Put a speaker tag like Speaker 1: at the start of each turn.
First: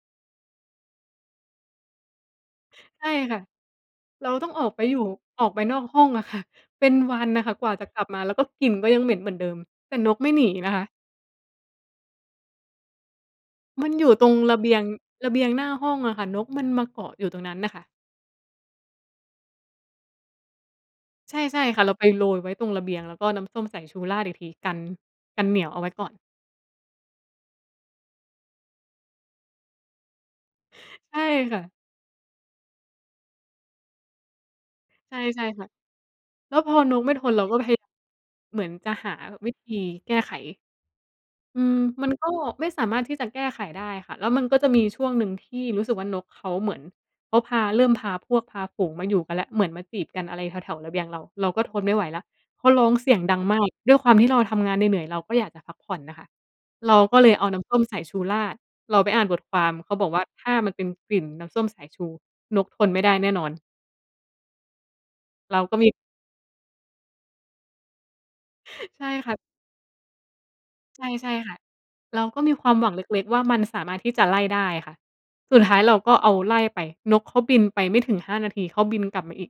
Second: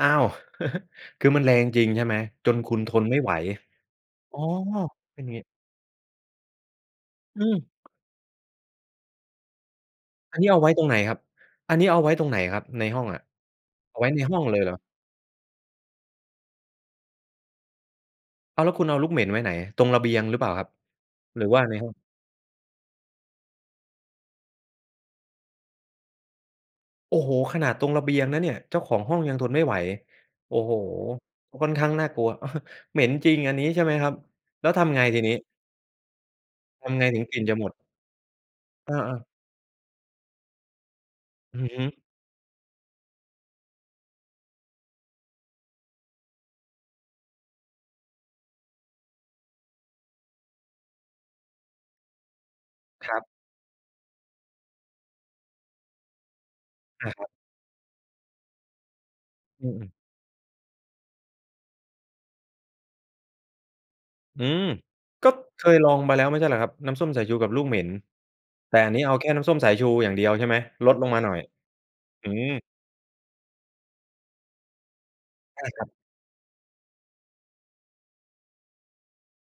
Speaker 1: อ้าว คือมันแรงจริง ใช่ไหม? จนคุณท
Speaker 2: ใช
Speaker 1: น
Speaker 2: ่
Speaker 1: ไม่ไห
Speaker 2: ค
Speaker 1: ว
Speaker 2: ่ะ เรา
Speaker 1: อ้อ
Speaker 2: ต้องออกไปอยู่
Speaker 1: อือฮ
Speaker 2: อ
Speaker 1: ึ
Speaker 2: อกไปนอกห้องอะค่ะ เป็นวัน
Speaker 1: อ
Speaker 2: น่
Speaker 1: ื
Speaker 2: ะค่ะ
Speaker 1: ม
Speaker 2: กว่าจะกลับมา แล้วก็กลิ่นก็ยังเหม็นเหมือนเดิม แต่นกไม่
Speaker 1: อั
Speaker 2: ห
Speaker 1: น
Speaker 2: นี
Speaker 1: นี้เอาไว
Speaker 2: น
Speaker 1: ้
Speaker 2: ะค
Speaker 1: ตร
Speaker 2: ะ
Speaker 1: งไหนครับ? อันนี้เอาไว้ตรงไหนครับ? ในห้องอะ
Speaker 2: มัน
Speaker 1: เอา
Speaker 2: อ
Speaker 1: ไว
Speaker 2: ย
Speaker 1: ้
Speaker 2: ู่
Speaker 1: ใน
Speaker 2: ตร
Speaker 1: ห
Speaker 2: ง
Speaker 1: ้อง
Speaker 2: ร
Speaker 1: เล
Speaker 2: ะ
Speaker 1: ย
Speaker 2: เบ
Speaker 1: เหร
Speaker 2: ี
Speaker 1: อ?
Speaker 2: ยง ระเบียงหน้าห้องอะค่ะ นกมันมาเกาะอยู่ตรงนั้นน่ะค่ะ
Speaker 1: อ้าว แล้วคุณเอาลูกเหม็นไว้ไหนอะ? ตรงระเบียงหรือเปล่าครับ?
Speaker 2: ใช่
Speaker 1: หรือ
Speaker 2: ใช
Speaker 1: ว่
Speaker 2: ่
Speaker 1: าใน
Speaker 2: ค่ะ
Speaker 1: ห้
Speaker 2: เ
Speaker 1: อ
Speaker 2: ร
Speaker 1: ง
Speaker 2: าไปโรยไว้ตรงระเบียงแล้วก็น้ำส้มใส่ชูราดอีกที กัน กันเหนียวเอาไว้ก่อน
Speaker 1: โอ้โฮ! ขนาดตรงระเบียงนะเนี่ย เจ้าของห้องยังทนไม่ไหว โอ้โฮ!
Speaker 2: ใช่ค่
Speaker 1: ค
Speaker 2: ะ
Speaker 1: ่อนข้างน่ากลัว เหม็นจริง อันนี้ ใช่ไหมครับ แล้วทำไง
Speaker 2: ใช
Speaker 1: ท
Speaker 2: ่
Speaker 1: ีนี
Speaker 2: ใช่
Speaker 1: ้?
Speaker 2: ค่ะ แล้วพอ
Speaker 1: ท
Speaker 2: น
Speaker 1: ำไ
Speaker 2: ก
Speaker 1: ง
Speaker 2: มัน
Speaker 1: ถึ
Speaker 2: ท
Speaker 1: ง
Speaker 2: น
Speaker 1: กลิ
Speaker 2: เ
Speaker 1: ่
Speaker 2: ร
Speaker 1: น
Speaker 2: า
Speaker 1: จ
Speaker 2: ก
Speaker 1: ะ
Speaker 2: ็
Speaker 1: ห
Speaker 2: เ
Speaker 1: ม
Speaker 2: พ
Speaker 1: ด?
Speaker 2: เหมือนจ
Speaker 1: เอ
Speaker 2: ะหา
Speaker 1: อ ๆ
Speaker 2: วิธีแก้ไข อ
Speaker 1: อ
Speaker 2: ื
Speaker 1: ือ
Speaker 2: ม
Speaker 1: ฮึ
Speaker 2: มันก็ไม่สามารถที่จะแก้ไขได้ค่ะ แล้วมันก็จะมีช่วงหนึ่งที่รู้สึกว่า นกเขาเหมือน เขาพา เริ่มพาพวกพาฝูงมาอยู่กันแล้ว เหมือนมาจีบกันอะไรแถว ๆ ระเบียงเรา เราก็ทนไม่ไหวแล้ว เขาร้องเ
Speaker 1: ค
Speaker 2: สี
Speaker 1: ร
Speaker 2: ย
Speaker 1: ั
Speaker 2: ง
Speaker 1: บ
Speaker 2: ดังมาก ด้วยความที่เราทำงานเหนื่อย ๆ เราก็อยากจะพักผ่อนน่ะค่ะ เรา
Speaker 1: อา
Speaker 2: ก็
Speaker 1: คร
Speaker 2: เ
Speaker 1: ั
Speaker 2: ล
Speaker 1: บ
Speaker 2: ยเอาน้ำส้มสายชูราด เราไปอ่านบทคว
Speaker 1: อื
Speaker 2: าม
Speaker 1: ม
Speaker 2: เข
Speaker 1: ๆ
Speaker 2: าบอกว่า "ถ้ามันเป็นกลิ่นน้ำส้มสายชู นกทนไม่ได้แน่นอน"
Speaker 1: อืม ก็
Speaker 2: เร
Speaker 1: เ
Speaker 2: า
Speaker 1: ค
Speaker 2: ก็
Speaker 1: ย
Speaker 2: ม
Speaker 1: ล
Speaker 2: ี
Speaker 1: องมาแล้วไม่ใช่เหรอครับ? น้ำส้มสายชูกับลูกเหม็น แต่อันนี
Speaker 2: ใ
Speaker 1: ้
Speaker 2: ช่
Speaker 1: เอาแค
Speaker 2: ค
Speaker 1: ่
Speaker 2: ่ะ
Speaker 1: น้ำส้มสายชูอย่างเดียว ใช่ไหม? ลด
Speaker 2: ใ
Speaker 1: ลงมา
Speaker 2: ช
Speaker 1: หน่
Speaker 2: ่
Speaker 1: อย
Speaker 2: ๆ ค่ะ เรา
Speaker 1: อื
Speaker 2: ก็มี
Speaker 1: ม
Speaker 2: ความหวังเล็ก ๆ ว่า มันสามารถที่จะไล่ได้ค่ะ ส
Speaker 1: ใ
Speaker 2: ุ
Speaker 1: ช
Speaker 2: ด
Speaker 1: ่
Speaker 2: ท้า
Speaker 1: ค
Speaker 2: ย
Speaker 1: รับ
Speaker 2: เราก็เอา ไล่ไป นกเขาบินไปไม่ถึง 5 นาที เขาบินกลับมาอีก